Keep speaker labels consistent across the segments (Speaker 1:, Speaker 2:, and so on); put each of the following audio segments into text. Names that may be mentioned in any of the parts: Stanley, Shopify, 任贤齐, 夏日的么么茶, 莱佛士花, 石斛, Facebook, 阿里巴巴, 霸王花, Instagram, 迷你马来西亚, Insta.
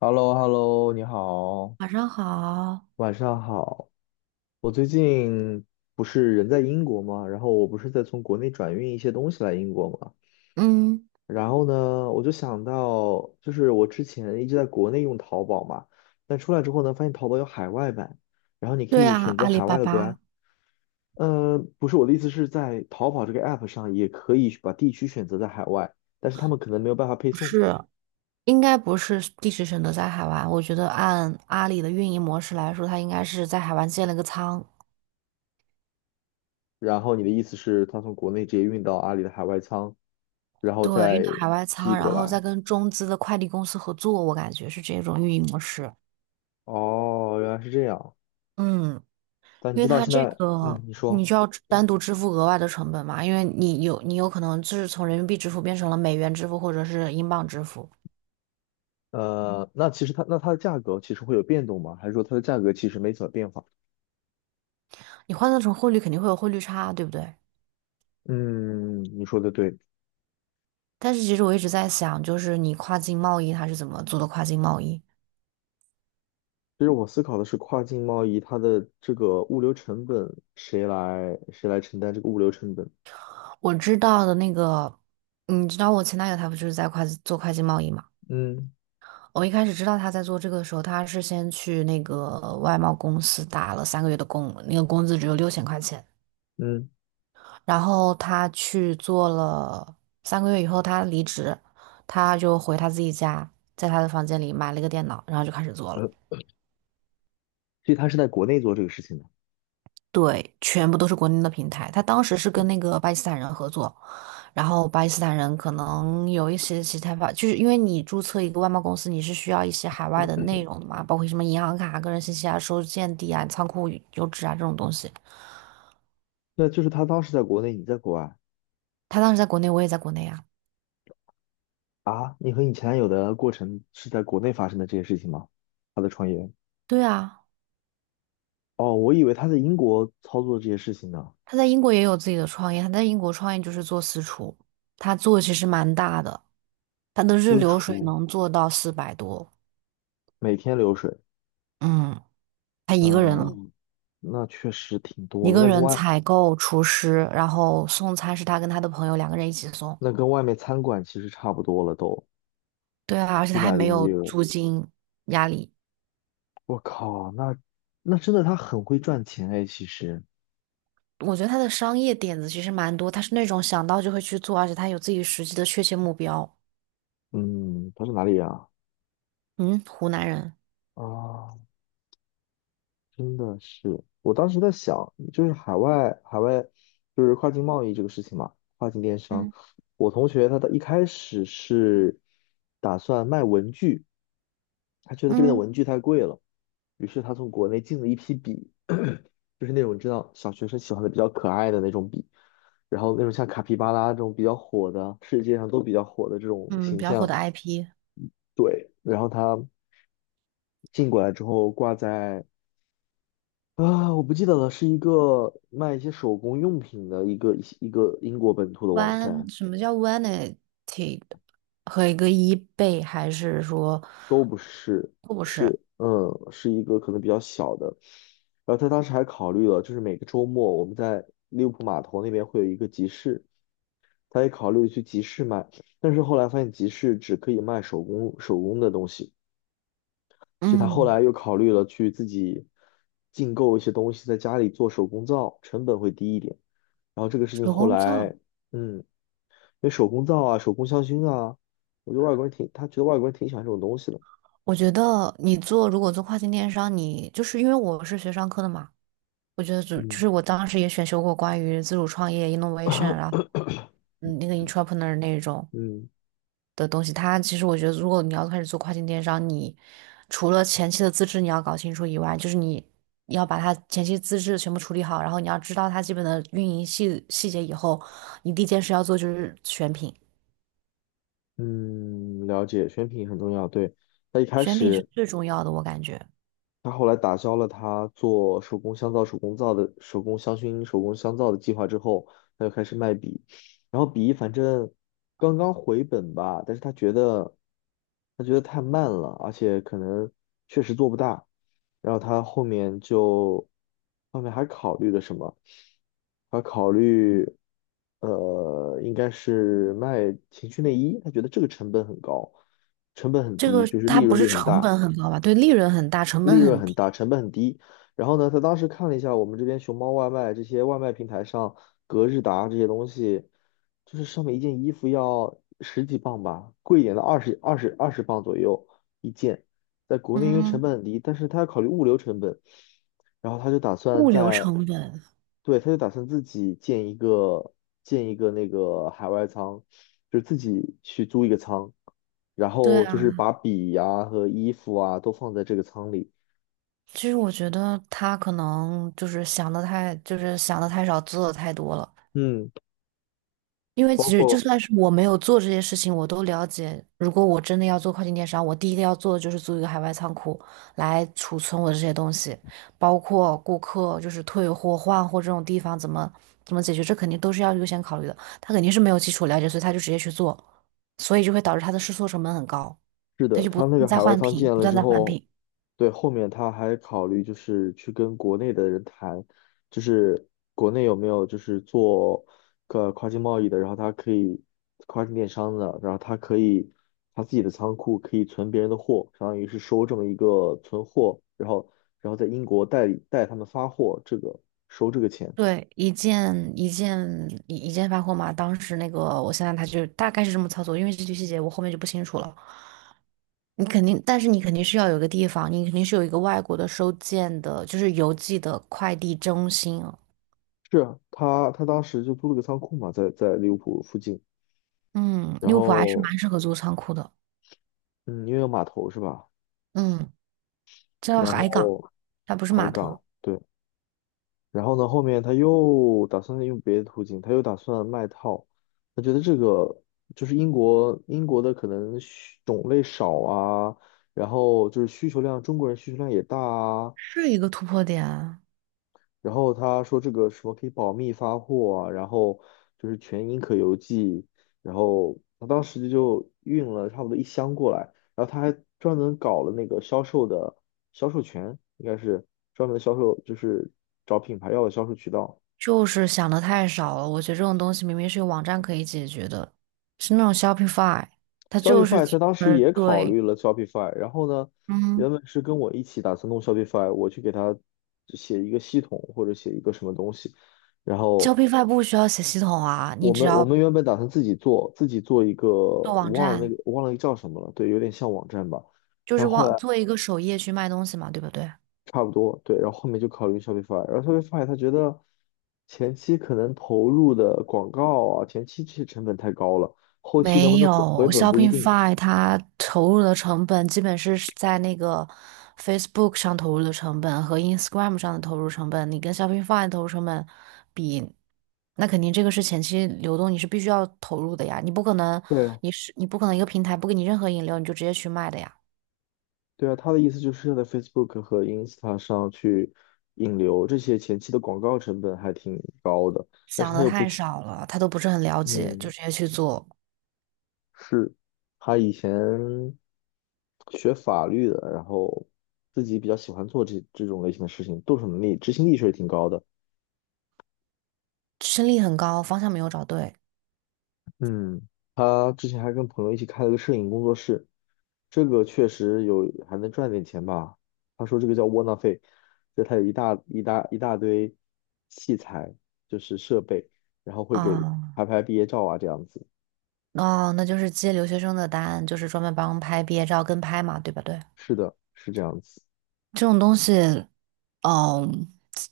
Speaker 1: h e l l o h e l l o 你好，
Speaker 2: 晚上好，
Speaker 1: 晚上好。我最近不是人在英国吗？然后我不是在从国内转运一些东西来英国吗？
Speaker 2: 嗯，
Speaker 1: 然后呢，我就想到，就是我之前一直在国内用淘宝嘛，但出来之后呢，发现淘宝有海外版，然后你可
Speaker 2: 对
Speaker 1: 以
Speaker 2: 啊，
Speaker 1: 选择
Speaker 2: 阿里
Speaker 1: 海
Speaker 2: 巴
Speaker 1: 外的国家。
Speaker 2: 巴
Speaker 1: 不是我的意思是在淘宝这个 app 上也可以把地区选择在海外，但是他们可能没有办法配
Speaker 2: 不
Speaker 1: 送。
Speaker 2: 是，应该不是地址选择在海外。我觉得按阿里的运营模式来说，它应该是在海外建了个仓，
Speaker 1: 然后你的意思是，他从国内直接运到阿里的海外仓，然后
Speaker 2: 对，运到
Speaker 1: 再
Speaker 2: 海外
Speaker 1: 寄
Speaker 2: 仓，然
Speaker 1: 过
Speaker 2: 后
Speaker 1: 来。
Speaker 2: 再跟中资的快递公司合作，我感觉是这种运营模式。
Speaker 1: 哦，原来是这样。
Speaker 2: 嗯，
Speaker 1: 但你
Speaker 2: 因为
Speaker 1: 知道
Speaker 2: 它
Speaker 1: 现
Speaker 2: 这
Speaker 1: 在，
Speaker 2: 个
Speaker 1: 嗯，你
Speaker 2: 你
Speaker 1: 说，
Speaker 2: 就要单独支付额外的成本嘛，因为你有可能就是从人民币支付变成了美元支付或者是英镑支付，
Speaker 1: 那其实它的价格其实会有变动吗？还是说它的价格其实没怎么变化？
Speaker 2: 你换算成汇率肯定会有汇率差啊，对不对？
Speaker 1: 嗯，你说的对。
Speaker 2: 但是其实我一直在想，就是你跨境贸易它是怎么做的跨境贸易？
Speaker 1: 其实我思考的是跨境贸易，它的这个物流成本谁来承担这个物流成本？
Speaker 2: 我知道的那个，你知道我前男友他不就是在跨境做跨境贸易嘛？
Speaker 1: 嗯
Speaker 2: 我一开始知道他在做这个的时候，他是先去那个外贸公司打了三个月的工，那个工资只有六千块钱。
Speaker 1: 嗯，
Speaker 2: 然后他去做了三个月以后，他离职，他就回他自己家，在他的房间里买了一个电脑，然后就开始做了。
Speaker 1: 呃，所以他是在国内做这个事情的。
Speaker 2: 对，全部都是国内的平台。他当时是
Speaker 1: 嗯，
Speaker 2: 跟那个巴基斯坦人合作，然后巴基斯坦人可能有一些其他法，就是因为你注册一个外贸公司，你是需要一些海外的内容的嘛，包括什么银行卡、个人信息啊、收件地啊、仓库邮址啊这种东西。
Speaker 1: 那就是他当时在国内，你在国外。
Speaker 2: 他当时在国内，我也在国内啊。
Speaker 1: 啊，你和你前男友的过程是在国内发生的这些事情吗？他的创业？
Speaker 2: 对啊，
Speaker 1: 哦，我以为他在英国操作这些事情呢。
Speaker 2: 他在英国也有自己的创业，他在英国创业就是做私厨，他做的其实蛮大的，他的日
Speaker 1: 私
Speaker 2: 流水
Speaker 1: 厨，
Speaker 2: 能做到四百多，
Speaker 1: 每天流水，
Speaker 2: 嗯，他一个人了。
Speaker 1: 嗯，那确实挺多
Speaker 2: 一
Speaker 1: 了。
Speaker 2: 个人采购厨师，然后送餐是他跟他的朋友两个人一起送。
Speaker 1: 那跟外面餐馆其实差不多了都，
Speaker 2: 对啊，而且
Speaker 1: 四
Speaker 2: 他还
Speaker 1: 百
Speaker 2: 没
Speaker 1: 零
Speaker 2: 有
Speaker 1: 六。
Speaker 2: 租金压力。
Speaker 1: 我靠，那真的他很会赚钱哎，其实，
Speaker 2: 我觉得他的商业点子其实蛮多，他是那种想到就会去做，而且他有自己实际的确切目标。
Speaker 1: 嗯，他是哪里人啊？
Speaker 2: 嗯，湖南人，
Speaker 1: 啊，真的是，我当时在想，就是海外就是跨境贸易这个事情嘛，跨境电商。
Speaker 2: 嗯
Speaker 1: 我同学他的一开始是打算卖文具，他觉得这边的
Speaker 2: 嗯
Speaker 1: 文具太贵了，于是他从国内进了一批笔，就是那种知道小学生喜欢的比较可爱的那种笔，然后那种像卡皮巴拉这种比较火的，世界上都比较火的这种
Speaker 2: 嗯，
Speaker 1: 形
Speaker 2: 比较火
Speaker 1: 象。
Speaker 2: 的 IP，
Speaker 1: 对，然后他进过来之后挂在啊，我不记得了，是一个卖一些手工用品的一个英国本土的网
Speaker 2: one
Speaker 1: 站，
Speaker 2: 什么叫 vanity 和一个一倍，还是说，
Speaker 1: 都不是，是嗯，是一个可能比较小的。然后他当时还考虑了，就是每个周末我们在利物浦码头那边会有一个集市，他也考虑去集市卖，但是后来发现集市只可以卖手工的东西，所以他后
Speaker 2: 嗯，
Speaker 1: 来又考虑了去自己进购一些东西，在家里做手工皂，成本会低一点。然后这个事情
Speaker 2: 手
Speaker 1: 后
Speaker 2: 工皂？
Speaker 1: 来。嗯，那手工皂啊、手工香薰啊，我觉得外国人挺，他觉得外国人挺喜欢这种东西的。
Speaker 2: 我觉得你做如果做跨境电商，你就是因为我是学商科的嘛，我觉得就就
Speaker 1: 嗯
Speaker 2: 是我当时也选修过关于自主创业 innovation，然后 那个 entrepreneur 那种
Speaker 1: 嗯
Speaker 2: 的东西。它其实我觉得，如果你要开始做跨境电商，你除了前期的资质你要搞清楚以外，就是你要把它前期资质全部处理好，然后你要知道它基本的运营细节以后，你第一件事要做就是选品，
Speaker 1: 嗯，了解，选品很重要。对，他一开
Speaker 2: 选品是
Speaker 1: 始。
Speaker 2: 最重要的，我感觉
Speaker 1: 他后来打消了他做手工香皂、手工皂的手工香薰、手工香皂的计划之后，他就开始卖笔，然后笔反正刚刚回本吧，但是他觉得太慢了，而且可能确实做不大，然后他后面就后面还考虑了什么？他考虑应该是卖情趣内衣，他觉得这个成本很高，成本很
Speaker 2: 这
Speaker 1: 低，
Speaker 2: 个
Speaker 1: 就是利
Speaker 2: 它不
Speaker 1: 润
Speaker 2: 是
Speaker 1: 率很
Speaker 2: 成
Speaker 1: 大。
Speaker 2: 本很高吧？对，利润很大，成本
Speaker 1: 利润
Speaker 2: 很
Speaker 1: 很
Speaker 2: 低，
Speaker 1: 大，成本很低。然后呢，他当时看了一下我们这边熊猫外卖这些外卖平台上，格日达这些东西，就是上面一件衣服要十几磅吧，贵一点的二十磅左右一件。在国内因为成
Speaker 2: 嗯，
Speaker 1: 本很低，但是他要考虑物流成本，然后他就打算
Speaker 2: 物流
Speaker 1: 在，
Speaker 2: 成本，
Speaker 1: 对，他就打算自己建一个那个海外仓，就是自己去租一个仓，然
Speaker 2: 对
Speaker 1: 后就是
Speaker 2: 啊，
Speaker 1: 把笔呀、和衣服啊都放在这个仓里。
Speaker 2: 其实我觉得他可能就是想的太少，做的太多了。
Speaker 1: 嗯，
Speaker 2: 因为
Speaker 1: 包
Speaker 2: 其实就
Speaker 1: 括
Speaker 2: 算是我没有做这些事情，我都了解。如果我真的要做跨境电商，我第一个要做的就是租一个海外仓库来储存我的这些东西，包括顾客就是退货、换货这种地方怎么解决，这肯定都是要优先考虑的。他肯定是没有基础了解，所以他就直接去做，所以就会导致他的试错成本很高，
Speaker 1: 是
Speaker 2: 他
Speaker 1: 的，
Speaker 2: 就不
Speaker 1: 他
Speaker 2: 断
Speaker 1: 那个
Speaker 2: 地在
Speaker 1: 海外
Speaker 2: 换
Speaker 1: 仓
Speaker 2: 品，
Speaker 1: 建
Speaker 2: 不
Speaker 1: 了
Speaker 2: 断
Speaker 1: 之
Speaker 2: 地在换
Speaker 1: 后，
Speaker 2: 品。
Speaker 1: 对，后面他还考虑就是去跟国内的人谈，就是国内有没有就是做个跨境贸易的，然后他可以跨境电商的，然后他可以他自己的仓库可以存别人的货，相当于是收这么一个存货，然后然后在英国代理代他们发货，这个收这个钱。
Speaker 2: 对，一件一件一件发货嘛。当时那个，我现在他就大概是这么操作，因为这些细节我后面就不清楚了。你肯定，但是你肯定是要有一个地方，你肯定是有一个外国的收件的，就是邮寄的快递中心啊。
Speaker 1: 是啊，他当时就租了个仓库嘛，在利物浦附近，
Speaker 2: 嗯，
Speaker 1: 然
Speaker 2: 利物浦还是
Speaker 1: 后
Speaker 2: 蛮适合做仓库的。
Speaker 1: 嗯，因为有码头是吧？
Speaker 2: 嗯，叫
Speaker 1: 然
Speaker 2: 海
Speaker 1: 后
Speaker 2: 港，它不是
Speaker 1: 海
Speaker 2: 码
Speaker 1: 港，
Speaker 2: 头，
Speaker 1: 对，然后呢，后面他又打算用别的途径，他又打算卖套。他觉得这个就是英国的可能需种类少啊，然后就是需求量，中国人需求量也大啊，
Speaker 2: 是一个突破点啊。
Speaker 1: 然后他说这个什么可以保密发货啊，然后就是全英可邮寄，然后他当时就运了差不多一箱过来，然后他还专门搞了那个销售的销售权，应该是专门的销售，就是找品牌要的销售渠道。
Speaker 2: 就是想的太少了，我觉得这种东西明明是有网站可以解决的，是那种 Shopify，它就是
Speaker 1: Shopify 他
Speaker 2: 专
Speaker 1: 当
Speaker 2: 门
Speaker 1: 时
Speaker 2: 儿
Speaker 1: 也考
Speaker 2: 对，
Speaker 1: 虑了 Shopify，然后呢，
Speaker 2: 嗯。
Speaker 1: 原本是跟我一起打算弄 Shopify，我去给他写一个系统或者写一个什么东西，然后。
Speaker 2: Shoppingify 不需要写系统啊，你
Speaker 1: 我
Speaker 2: 只
Speaker 1: 们我
Speaker 2: 要
Speaker 1: 们原本打算自己做，自己做一个，
Speaker 2: 做
Speaker 1: 我
Speaker 2: 网
Speaker 1: 忘了那
Speaker 2: 站，
Speaker 1: 个我忘了叫什么了，对，有点像网站吧。
Speaker 2: 就
Speaker 1: 然
Speaker 2: 是
Speaker 1: 后后
Speaker 2: 网
Speaker 1: 来
Speaker 2: 做一个首页去卖东西嘛，对不对？
Speaker 1: 差不多，对，然后后面就考虑 Shopify，然后 Shopify 他觉得前期可能投入的广告啊，前期这些成本太高了，后期能不
Speaker 2: 没
Speaker 1: 能回回
Speaker 2: 有
Speaker 1: 本不一定。
Speaker 2: ，Shopify 它投入的成本基本是在那个 Facebook 上投入的成本和 Instagram 上的投入成本，你跟 Shopify 的投入成本比，那肯定这个是前期流动，你是必须要投入的呀，你不可能，
Speaker 1: 对啊，
Speaker 2: 你不可能一个平台不给你任何引流，你就直接去卖的呀，
Speaker 1: 对啊，他的意思就是要在 Facebook 和 Insta 上去引流，这些前期的广告成本还挺高的，但是
Speaker 2: 想
Speaker 1: 他
Speaker 2: 的
Speaker 1: 又不
Speaker 2: 太
Speaker 1: 去，
Speaker 2: 少了，他都不是很了解，就
Speaker 1: 嗯。
Speaker 2: 直接去做。
Speaker 1: 是他以前学法律的，然后自己比较喜欢做这种类型的事情，动手能力、执行力确实挺高的。
Speaker 2: 胜率很高，方向没有找对
Speaker 1: 嗯他之前还跟朋友一起开了个摄影工作室，这个确实有还能赚点钱吧。他说这个叫窝囊废，就他有一大一大一大堆器材，就是设备，然后会给拍
Speaker 2: 啊。
Speaker 1: 拍毕业照啊这样子。
Speaker 2: 哦，那就是接留学生的单，就是专门帮拍毕业照跟拍嘛，对不对，
Speaker 1: 是的，是这样子。
Speaker 2: 这种东西，嗯，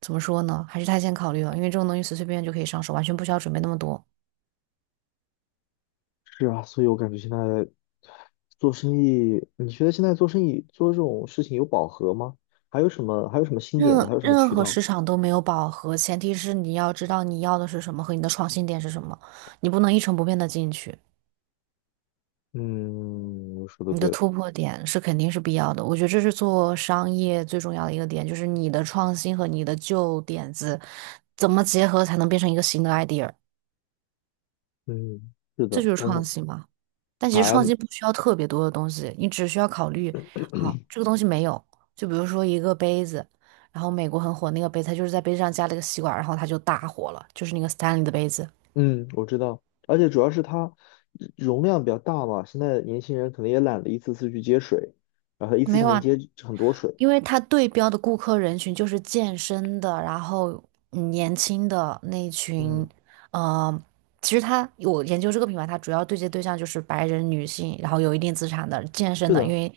Speaker 2: 怎么说呢？还是太先考虑了，因为这种东西随随便便就可以上手，完全不需要准备那么多。
Speaker 1: 是啊，所以我感觉现在做生意，你觉得现在做生意做这种事情有饱和吗？还有什么新点子？
Speaker 2: 任
Speaker 1: 还有什么
Speaker 2: 任
Speaker 1: 渠
Speaker 2: 何
Speaker 1: 道？
Speaker 2: 市场都没有饱和，前提是你要知道你要的是什么和你的创新点是什么，你不能一成不变的进去。
Speaker 1: 嗯，说的
Speaker 2: 你的
Speaker 1: 对，
Speaker 2: 突破点是肯定是必要的，我觉得这是做商业最重要的一个点，就是你的创新和你的旧点子怎么结合才能变成一个新的 idea，
Speaker 1: 嗯，是
Speaker 2: 这
Speaker 1: 的，
Speaker 2: 就是
Speaker 1: 但是
Speaker 2: 创新嘛。但其实
Speaker 1: 还
Speaker 2: 创新不需要特别多的东西，你只需要考虑，好，这个东西没有，就比如说一个杯子，然后美国很火那个杯子，它就是在杯子上加了一个吸管，然后它就大火了，就是那个 Stanley 的杯子。
Speaker 1: 嗯，我知道，而且主要是它容量比较大嘛，现在年轻人可能也懒得一次次去接水，然后一次
Speaker 2: 没
Speaker 1: 性
Speaker 2: 有
Speaker 1: 能
Speaker 2: 啊，
Speaker 1: 接很多水。
Speaker 2: 因为它对标的顾客人群就是健身的，然后嗯年轻的那一群，
Speaker 1: 嗯，
Speaker 2: 呃，其实它我研究这个品牌，它主要对接对象就是白人女性，然后有一定资产的健身
Speaker 1: 是
Speaker 2: 的，因
Speaker 1: 的，
Speaker 2: 为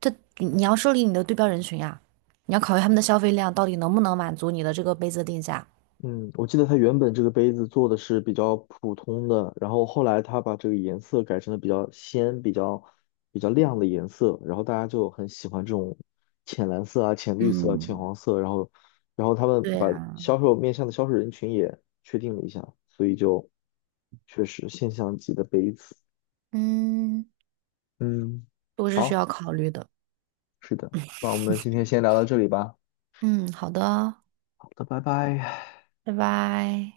Speaker 2: 这你要设立你的对标人群呀，你要考虑他们的消费量到底能不能满足你的这个杯子定价。
Speaker 1: 嗯，我记得它原本这个杯子做的是比较普通的，然后后来它把这个颜色改成了比较鲜、比较亮的颜色，然后大家就很喜欢这种浅蓝色啊、浅绿色啊浅
Speaker 2: 嗯，
Speaker 1: 黄色，然后然后他们
Speaker 2: 对
Speaker 1: 把
Speaker 2: 呀，
Speaker 1: 销售面向的销售人群也确定了一下，所以就确实现象级的杯子。
Speaker 2: 嗯，
Speaker 1: 嗯，
Speaker 2: 都是需
Speaker 1: 好，
Speaker 2: 要考虑的。
Speaker 1: 是的，那我们今天先聊到这里吧。
Speaker 2: 嗯，好的，
Speaker 1: 好的，拜拜。
Speaker 2: 拜拜。